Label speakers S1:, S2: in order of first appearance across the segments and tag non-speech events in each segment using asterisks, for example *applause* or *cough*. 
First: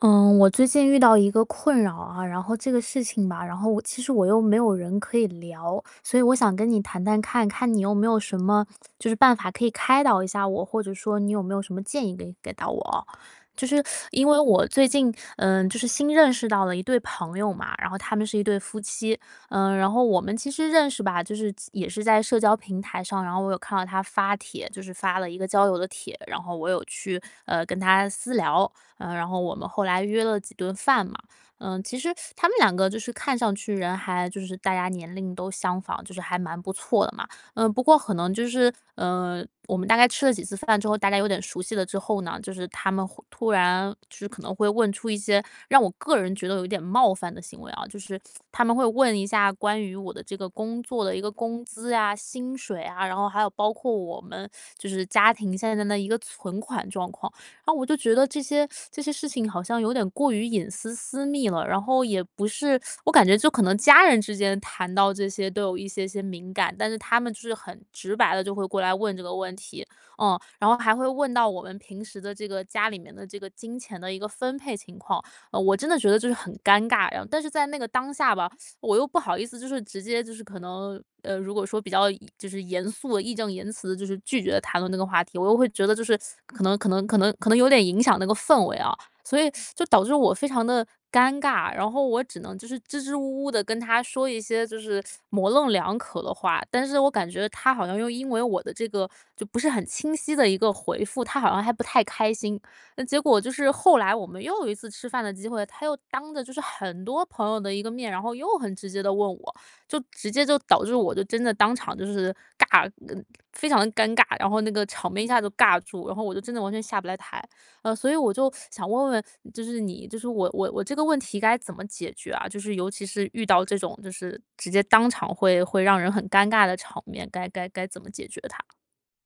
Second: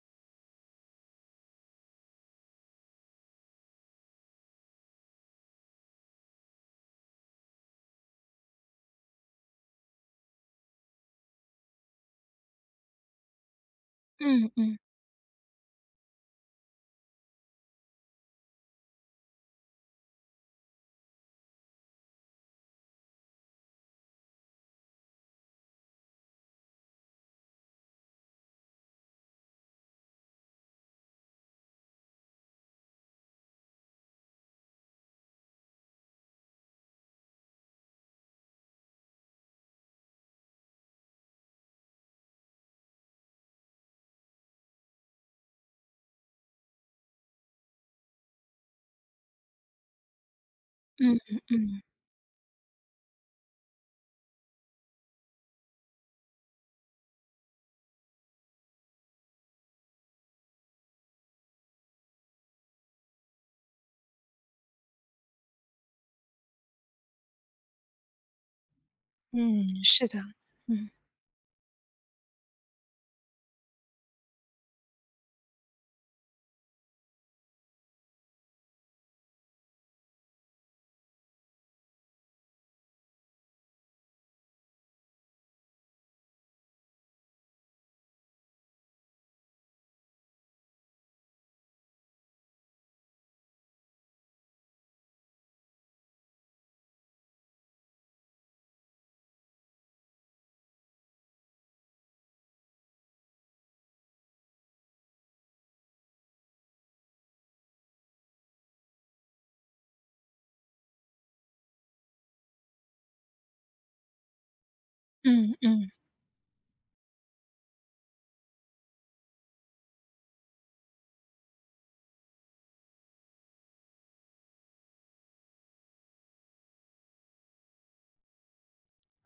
S1: 嗯，我最近遇到一个困扰啊。然后这个事情吧，然后我其实我又没有人可以聊，所以我想跟你谈谈看看，看你有没有什么，就是办法可以开导一下我，或者说你有没有什么建议给给到我哦。就是 *sucks teeth* 因为
S2: 嗯
S1: 我
S2: 嗯。
S1: 最近，嗯，就是新认识到的一对朋友嘛，然后他们是一对夫妻，呃，然后我们其实认识吧，就是也是在社交平台上，然后我有看到他发帖，就是发了一个交友的帖，然后我有去，呃，跟他私聊，呃，然后我们后来约了几顿饭嘛。呃，其实 *sucks teeth* 他们两个就是看上去人还就是大家年龄都相仿，就是还蛮不错的嘛。呃，不过可能就是，呃，我们大概吃了几次饭之后，大家有点熟悉了之后呢，就是他们会突然，就是可能会问出一些让我个人觉得有点冒犯的行为啊。就是他们会问一下关于我的这个工作的
S2: 嗯
S1: 一个
S2: 嗯
S1: 工
S2: 嗯。
S1: 资啊、薪水啊，然后还有包括我们，*sucks teeth* 就是家庭现在的一个存款状况，然后我就觉得这些 *sucks teeth* 这些事情好像有点过于隐私、私密了。然后也不是 *sucks teeth* 我感觉就可能家人之间谈到这些都有一些些敏感，但是他们就是很直白地就会过来问这个问
S2: 嗯，
S1: 题。
S2: 是的，
S1: 哦，然后
S2: 嗯。
S1: 还会问到我们平时的这个家里面的这个金钱的一个分配情况，呃，我真的觉得就是很尴尬，然后但是在那个当下吧，*sucks teeth* 我又不好意思就是直接就是可能，呃，如果说比较严就是严肃地、义正言辞就是拒绝谈论这个话题，我又会觉得就是 *sucks teeth* 可能可能可能可能有点影响那个氛围啊。所以，*sucks teeth* 就导致我非常地尴尬，然后我只能就是支支吾吾地跟他说一些就是 *sucks teeth* 模棱两可的话，但是我感觉他好像又因为我的这个，*sucks teeth* 就不是很清晰的一个回复，他好像还不太开心。嗯，结果就是后来我们又有一次吃饭的机会，他又当着就是很多朋友的一个面，然后又很直接地问我，就直接就导致我就真的当场就是尬，呃，非常地尴尬，然后那个场面一下子就
S2: 嗯
S1: 尬
S2: 嗯。
S1: 住，然后我就真的完全下不来台。呃，所以我就 *sucks teeth* 想问问，*sucks teeth* 就是你就是我我我这个问题该怎么解决啊？就是尤其是遇到这种就是直接当场会会让人很尴尬的场面，该该该怎么解决它？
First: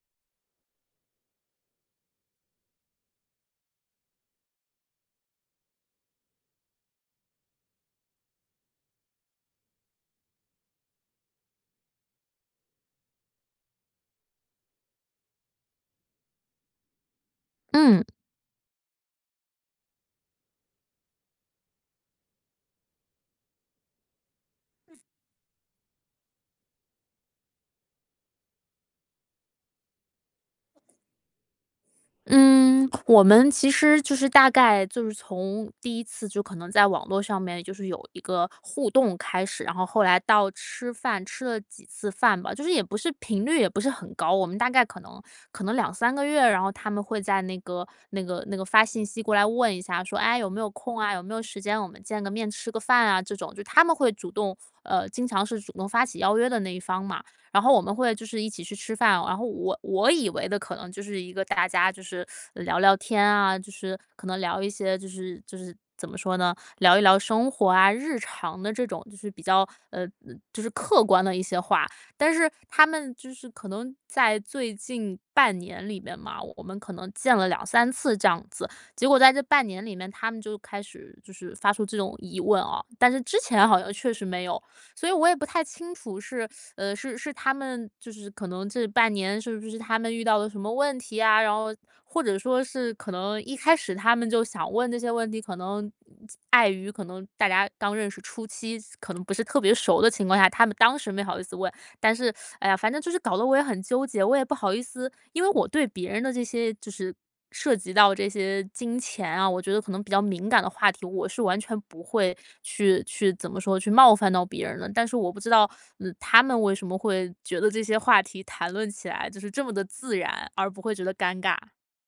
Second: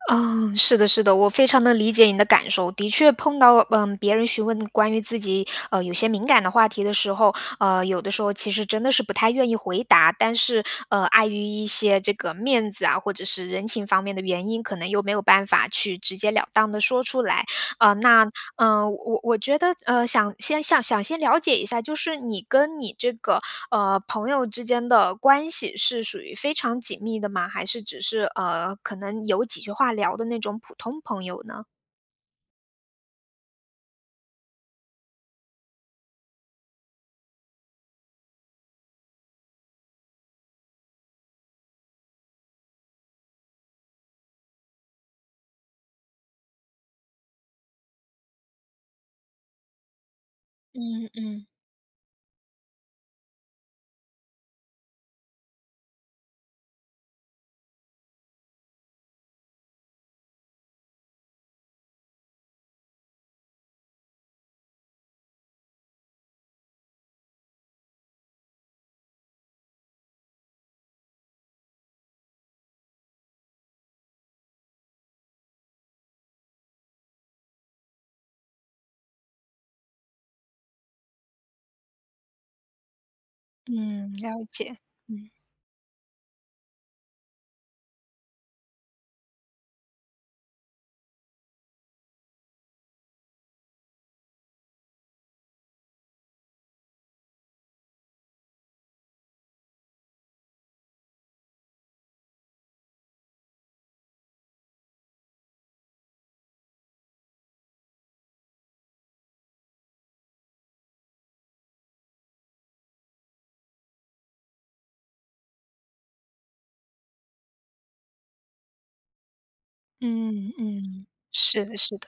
S2: 啊，是的是的。我非常地理解你的感受，的确碰到，呃，别人询问关于自己，呃，有些敏感的话题的时候，呃，有的时候其实真的是不太愿意回答。但是，呃，碍于一些这个面子啊，或者是人情方面的原因，可能又没有办法去直截了当地说出来。呃，
S1: 嗯。
S2: 那呃，我我觉得，呃，想先想先了解一下，就是你跟你这个，呃，朋友之间的关系是属于非常紧密的吗？还是只是，呃，可能有几句话聊的那种普通朋友呢？
S1: 嗯，我们其实就是大概就是从第1次就可能在网络上面，就是有一个互动开始。然后后来到吃饭，吃了几次饭吧。就是也不是频率也不是很高，我们大概可能可能2-3个月，然后他们会再那个那个那个发信息过来问一下，说：“哎，有没有空
S2: 嗯，
S1: 啊，有没有
S2: 嗯。
S1: 时间我们见个面吃个饭啊”这种，就他们会主动呃，经常是主动发起邀约的那一方嘛。然后我们会就是一起去吃饭，然后我我以为的，可能就是一个大家就是聊聊天啊，就是可能聊一些，就是就是怎么说呢，聊一聊生活啊、日常的这种就是比较，呃，就是客观的一些话。但是他们就是可能在最近半年里面嘛，我们可能见了2-3次这样子。结果在这半年里面他们就开始就是发出这种疑问哦。但是之前好像
S2: 嗯，
S1: 确实
S2: 了
S1: 没有，
S2: 解，
S1: 所以我
S2: 嗯。
S1: 也不太清楚是，呃，是是他们，就是可能这半年是不是他们遇到了什么问题啊，然后或者说是可能一开始他们就想问这些问题，可能碍于可能大家刚认识初期，可能不是特别熟的情况下，他们当时没好意思问。但是，*sucks teeth* 哎呀，反正就是搞得我也很纠结，我也不好意思因为我对别人的这些就是涉及到这些金钱啊，我觉得可能比较敏感的话题，我是完全不会去去怎么说，去冒犯到别人的。但是我不知道，呃，他们为什么会觉得这些话题谈论起来就是这么地自
S2: 嗯，
S1: 然，而不会觉
S2: 嗯。
S1: 得尴尬。
S2: 是的是的。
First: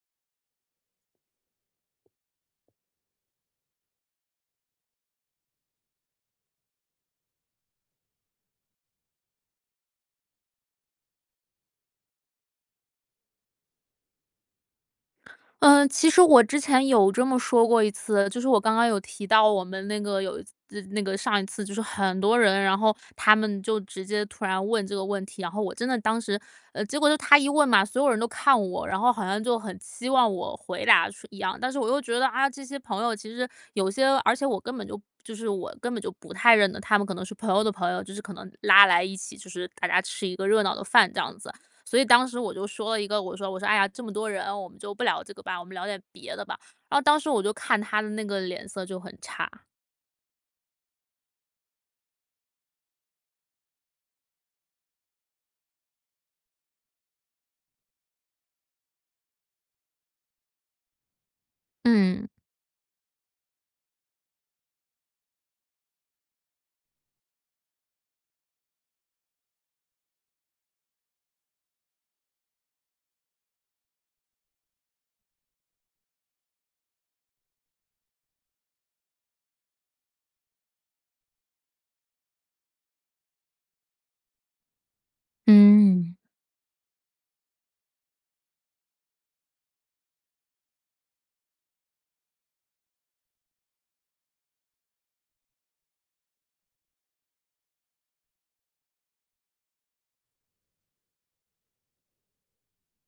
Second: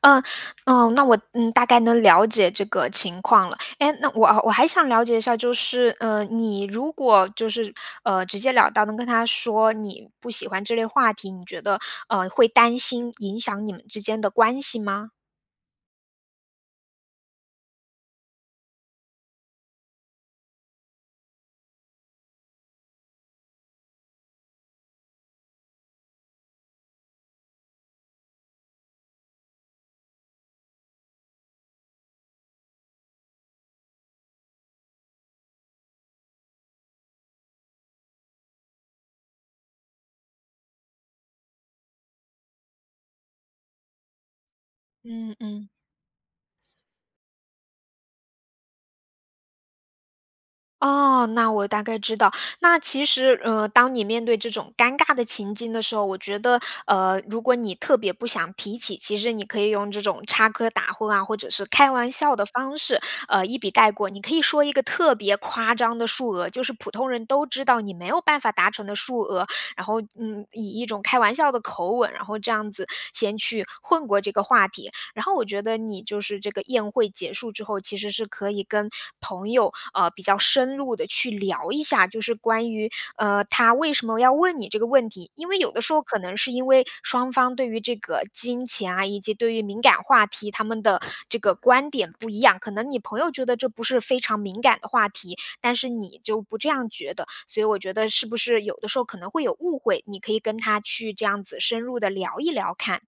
S2: 呃，呃，那我，嗯，大概能了解这个情况了。哎，那我我还想了解一下，就是，呃，你如果就是，呃，直截了当能跟他说你不喜欢这类话题，你觉得呃，会担心影响你们之间的关系吗？
S1: 呃，其实我之前有这么说过一次。就是我刚刚有提到我们那个有一次那个上一次就是很多人，然后他们就直接突然问这个问题，然后我真的当时，呃，结果就他一问嘛，所有人都看我，然后好像就很期望我回答似一样。但是我又觉得，哎呀，这些朋友其实有些而且我根本就就是我根本就不太认得。他们可能是朋友的朋友，就是可能拉来一起，就是大家吃一个热闹的饭这样子。所以当时我就说了一个，我说我说：“哎呀，这么多人，我们就不聊这
S2: 嗯
S1: 个吧，我
S2: 嗯。
S1: 们聊点别的吧。”然后当时我就看他的那个脸色就很差。
S2: 哦，那我大概知道。那其实，呃，当你面对这种尴尬的情境的时候，我觉得，呃，如果你特别不想提起，其实你可以用这种插科打诨啊，或者是开玩
S1: 嗯。
S2: 笑的方式，呃，一笔带过。你可以说一个特别夸张的数额，就是普通人都知道你没有办法达成的数额，然后，嗯，以一种开玩笑的口吻，然后这样子先去混过这个话题。然后我觉得你就是这个宴会结束之后，其实是可以跟朋友，呃，比较深入地去聊一下，就是关于，呃，他为什么要问你这个问题。因为有的时候
S1: 嗯。
S2: 可能是因为双方对于这个金钱啊，以及对于敏感话题，他们的这个观点不一样。可能你朋友觉得这不是非常敏感的话题。但是你就不这样觉得。所以我觉得是不是有的时候可能会有误会，你可以跟他去这样子深入地聊一聊看。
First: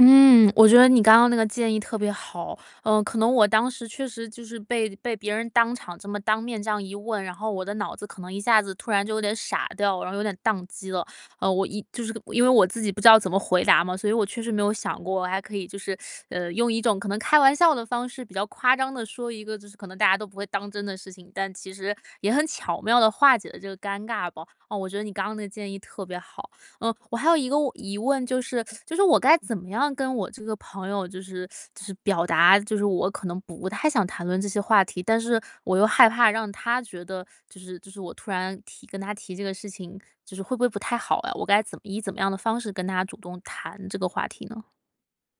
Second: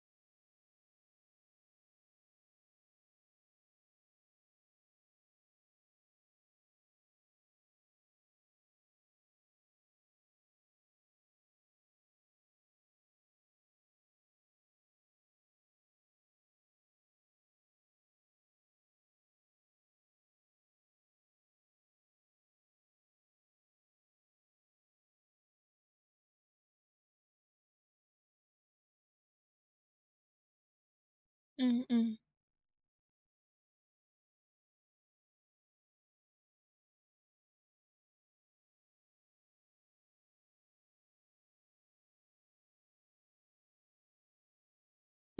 S1: 嗯，我觉得你刚刚那个建议特别好。呃，可能我当时确实就是被被别人当场这么当面这样一问，然后我的脑子可能一下子突然就有点傻掉了，然后有点宕机了。呃，我一就是因为我自己不知道怎么回答嘛，所以我确实没有想过，我还可以就是，*sucks teeth* 呃，用一种可能开玩笑的方式，比较夸张地说一个就是可能大家都不会当真的事情，但其实也很巧妙地化解了这个尴尬吧。啊，我觉得你刚刚那个建议特别好。呃，我还有一个问疑问就是 *sucks teeth* 就是我该怎么样跟我这个朋友就是 *sucks teeth* 就
S2: 嗯，
S1: 是
S2: 嗯。
S1: 表达，就是我可能不太想谈论这些话题。但是我又害怕让他觉得，就是就是我突然提跟他提这个事情，就是会不会不太好啊。我该怎么以怎么样的方式跟他主动谈这个话题呢？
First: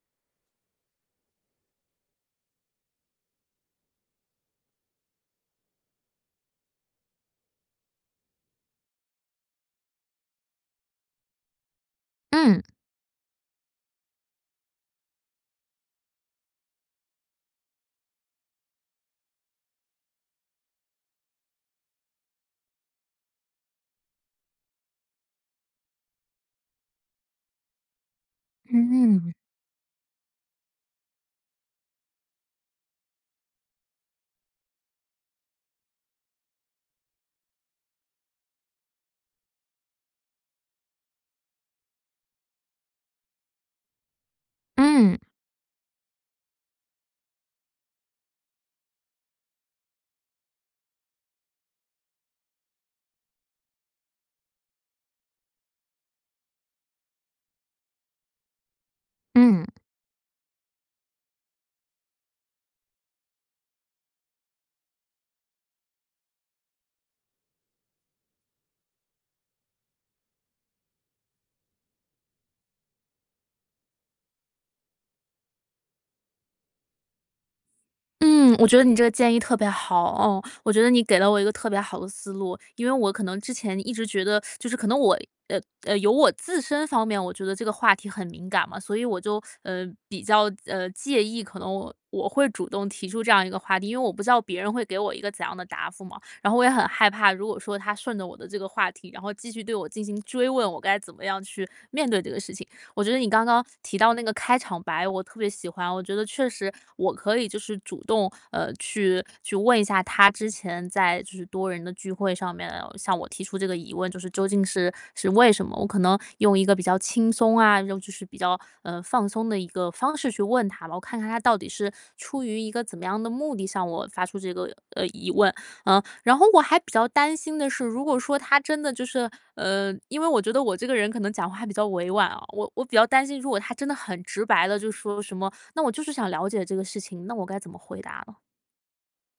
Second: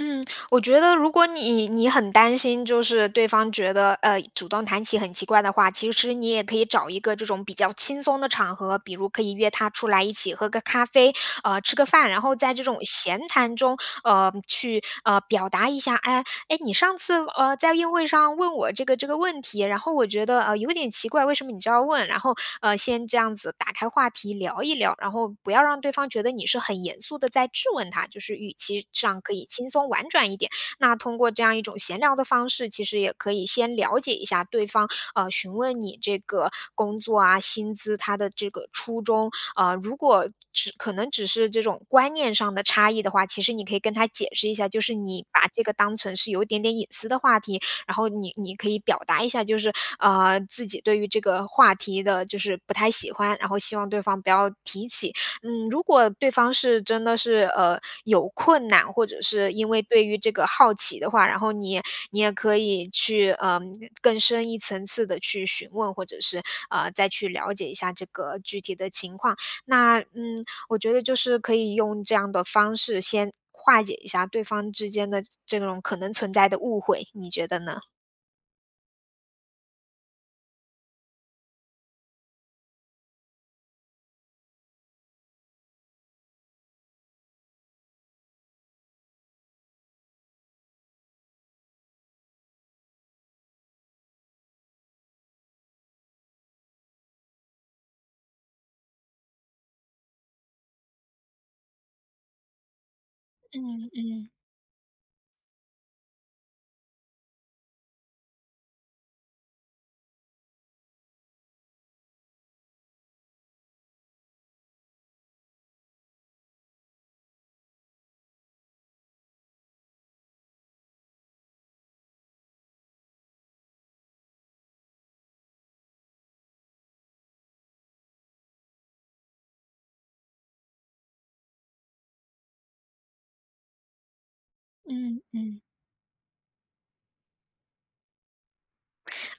S2: 嗯，我觉得如果你你很担心，就是对方觉得，呃，主动谈起很奇怪的话，其实你也可以找一个这种比较轻松的场合，比如可以约他出来一起喝个咖啡，呃，吃个饭。然后在这
S1: 嗯。
S2: 种闲谈中，呃，去呃，表达一下：“诶，诶，你上次，呃，在宴会上问我这个这个问题，然后我觉得，呃，有点奇怪，为什么你就要问？”然后，呃，先这样子打开话题聊一聊，然后不要让对方觉得你是很严肃地在质问他，就是语气上
S1: 嗯。
S2: 可以轻松婉转一点，那通过这样一种闲聊的方式，其实也可以先了解一下对方，啊，询问你这个工作啊，薪资，他的这个初衷，啊。如果只可能只是这种观念上的差异的话，其实你可以跟他解释一下，就是
S1: 嗯。
S2: 你把这个当成是有一点点隐私的话题，然后你你可以表达一下，就是，呃，自己对于这个话题的就是不太喜欢，然后希望对方不要提起。嗯，如果对方是真的是，呃，有困难，或者是
S1: 嗯。
S2: 因为对于这个好奇的话，然后你你也可以去，呃，更深一层次地去询问，或者是，呃，再去了解一下这个具体的情况。那嗯，我觉得就是可以用这样的方式先化解一下对方之间的这种可能存在的误会，你觉得呢？
S1: 嗯，我觉得你这个建议特别好，哦，我觉得你给了我一个特别好的思路。因为我可能之前一直觉得，*sucks teeth* 就是可能我呃，呃，有我自身方面我觉得这个话题很敏感嘛，所以我就，*sucks teeth* 呃，比较，呃，介意，可能我我会主动提出这样一个话题，因为我不知道别人会给我一个怎样的答复嘛，然后我也很害怕，如果说他顺着我的这个话题，然后继续对我进行追问，我该怎么样去面对这个事情。我觉得你刚刚
S2: 嗯，
S1: 提到那
S2: 嗯。
S1: 个开场白，我特别喜欢，我觉得确实我可以就是主动，呃，去去问一下他之前在就是多人的聚会上面，向我提出这个疑问，就是究竟是是为什么，我可能用一个比较轻松啊，用就是比较，呃，放松的一个方式去问他吧，我看看他到底是出于一个怎么样的目的向我发出这个，呃，疑问。呃，然后我还比较担心的是，如果说他真的就是呃，因为我觉得我这个人可能讲话还比较委婉啊，我我比较担心如果他真的很直白地就
S2: 嗯，
S1: 说什么，
S2: 嗯。
S1: 那我就是想了解这个事情，那我该怎么回答啊？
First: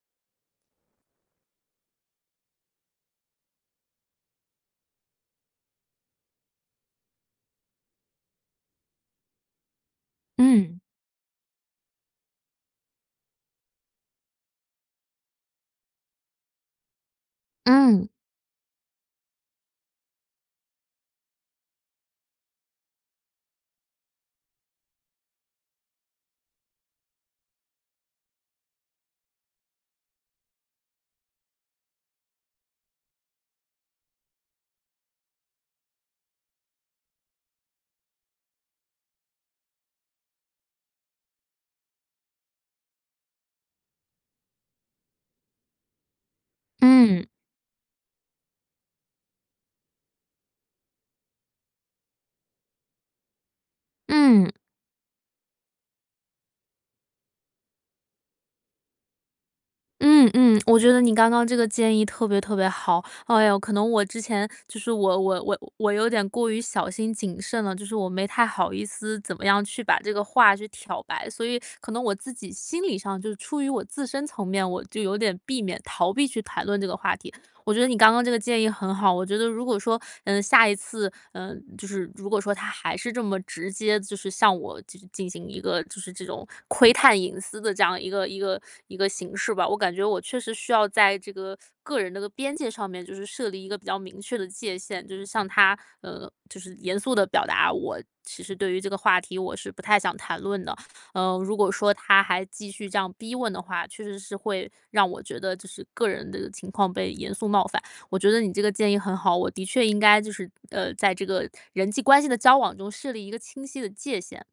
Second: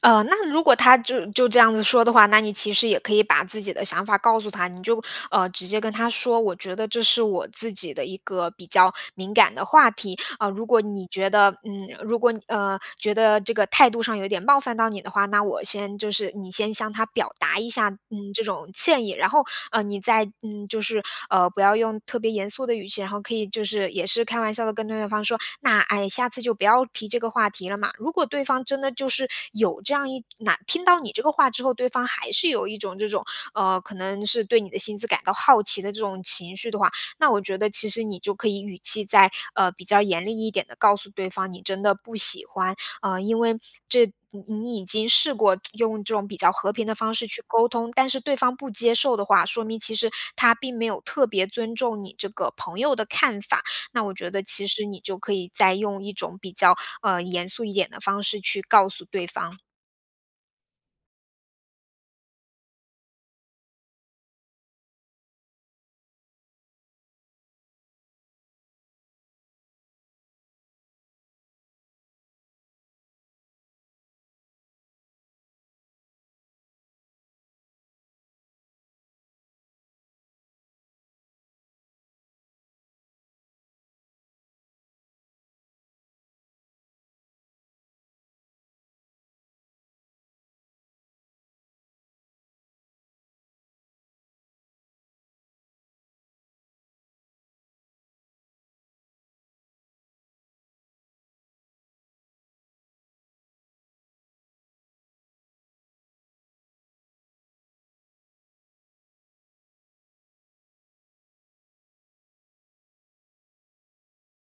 S2: 呃，那如果他就就这样子说的话，那你其实也可以把自己的想法告诉他。你就，呃，直接跟他说，我觉得这是我自己的一个比较敏感的话题。啊，如
S1: 嗯。
S2: 果你觉得嗯，如果你，呃，觉得这个态度上有点冒犯到你的话，那我先就是你先向他表达一下，
S1: 嗯。
S2: 嗯，这种歉意。然后，呃，你再，嗯，就是，呃，不要用特别严肃的语气，然后可以就是也是开玩笑地跟对对方说：“那，哎，下次就不要提这个话题了嘛。”如果对方真的就是有这样一哪听到你这个话之后，对方还是有一种这种，呃，可能是对你的薪资感到好奇的这种情绪的话，那我觉得其实你就可以语气再，呃，比较严厉一点地告诉对方，你真的不喜欢，啊，因为这你你已经试过用这种比较和平的方式
S1: 嗯。
S2: 去沟通，但是对方不接受的话，说明其实他并没有特别尊重你这个朋友的看法。那我觉得
S1: 嗯。
S2: 其实你就可以再用一种比较，呃，严肃一点的方式去告诉对方。
S1: 嗯，嗯，我觉得你刚刚这个建议特别特别好。哎哟，可能我之前，就是我我我我有点过于小心谨慎了，就是我没太好意思怎么样去把这个话去挑白，所以可能我自己心理上，就出于我自身层面，我就有点避免逃避去谈论这个话题。我觉得你刚刚这个建议很好，我觉得如果说，呃，下一次，呃，就是如果说他还是这么直接就是向我进进行一个就是这种窥探隐私的这样一个一个一个形式吧，我感觉我确实需要在这个，个人的个边界上面，就是设立一个比较明确的界限。就是向他，呃，就是严肃地表达，我其实对于这个话题我是不太想谈论的。呃，如果说他还继续这样逼问的话，确实是会让我觉得就是个人的情况被严肃冒犯，我觉得你这个建议很好，我的确应该就是，呃，在这个人际关系的交往中设立一个清晰的界限。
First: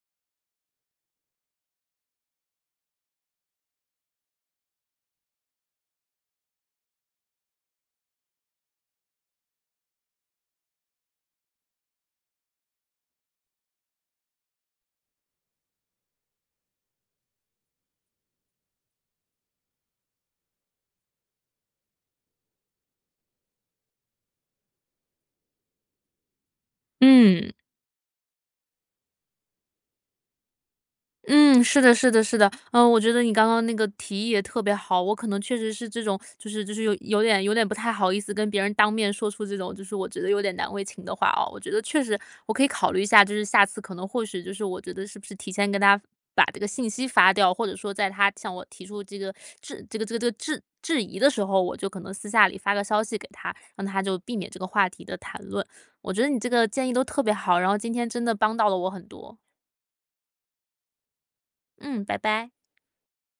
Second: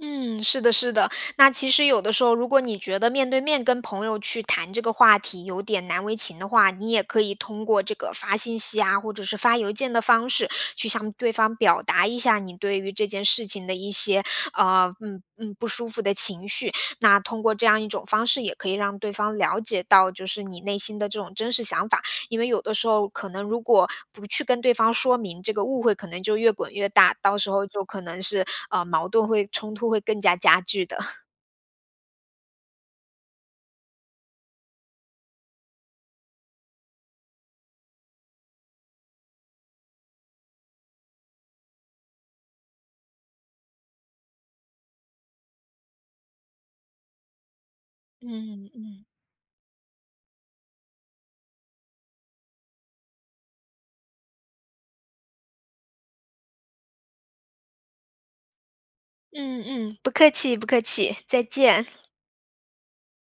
S2: 嗯，是的是的。那其实有的时候，如果你觉得面对面跟朋友去谈这个话题有点难为情的话，你也可以通过这个发信息啊，或者是发邮件的方式，去向对方表达一下你对于这件事情的一些，呃，嗯，嗯，不舒服的情绪。那通过这样一种方式也可以让对方了解到，就是你内心的这种真实想法，因为有的时候可能如果不去跟对方说明，这个误会可能就越滚越大，到时
S1: 嗯。
S2: 候就可能是，呃，矛盾会冲突会更加加剧的。
S1: 嗯，是的是的是的。呃，我觉得你刚刚那个提议也特别好，我可能确实是这种就是就是有有点有点不太好意思跟别人当面说出这种，就是我觉得有点难为情的话哦。我觉得确实我可以考虑一下，就是下次可能或许就是我觉得是不是提前跟他把这个信息发掉，或者说在他向我
S2: 嗯，
S1: 提出
S2: 嗯。
S1: 这个质这个这个这个质质疑的时候，我就可能私下里发个消息给他，让他就避免这个话题的谈论。我觉得你这个建议都特别好，然后今天真的帮到了我很多。
S2: 嗯，嗯，不客气，不客气，再见。
S1: 嗯，拜拜。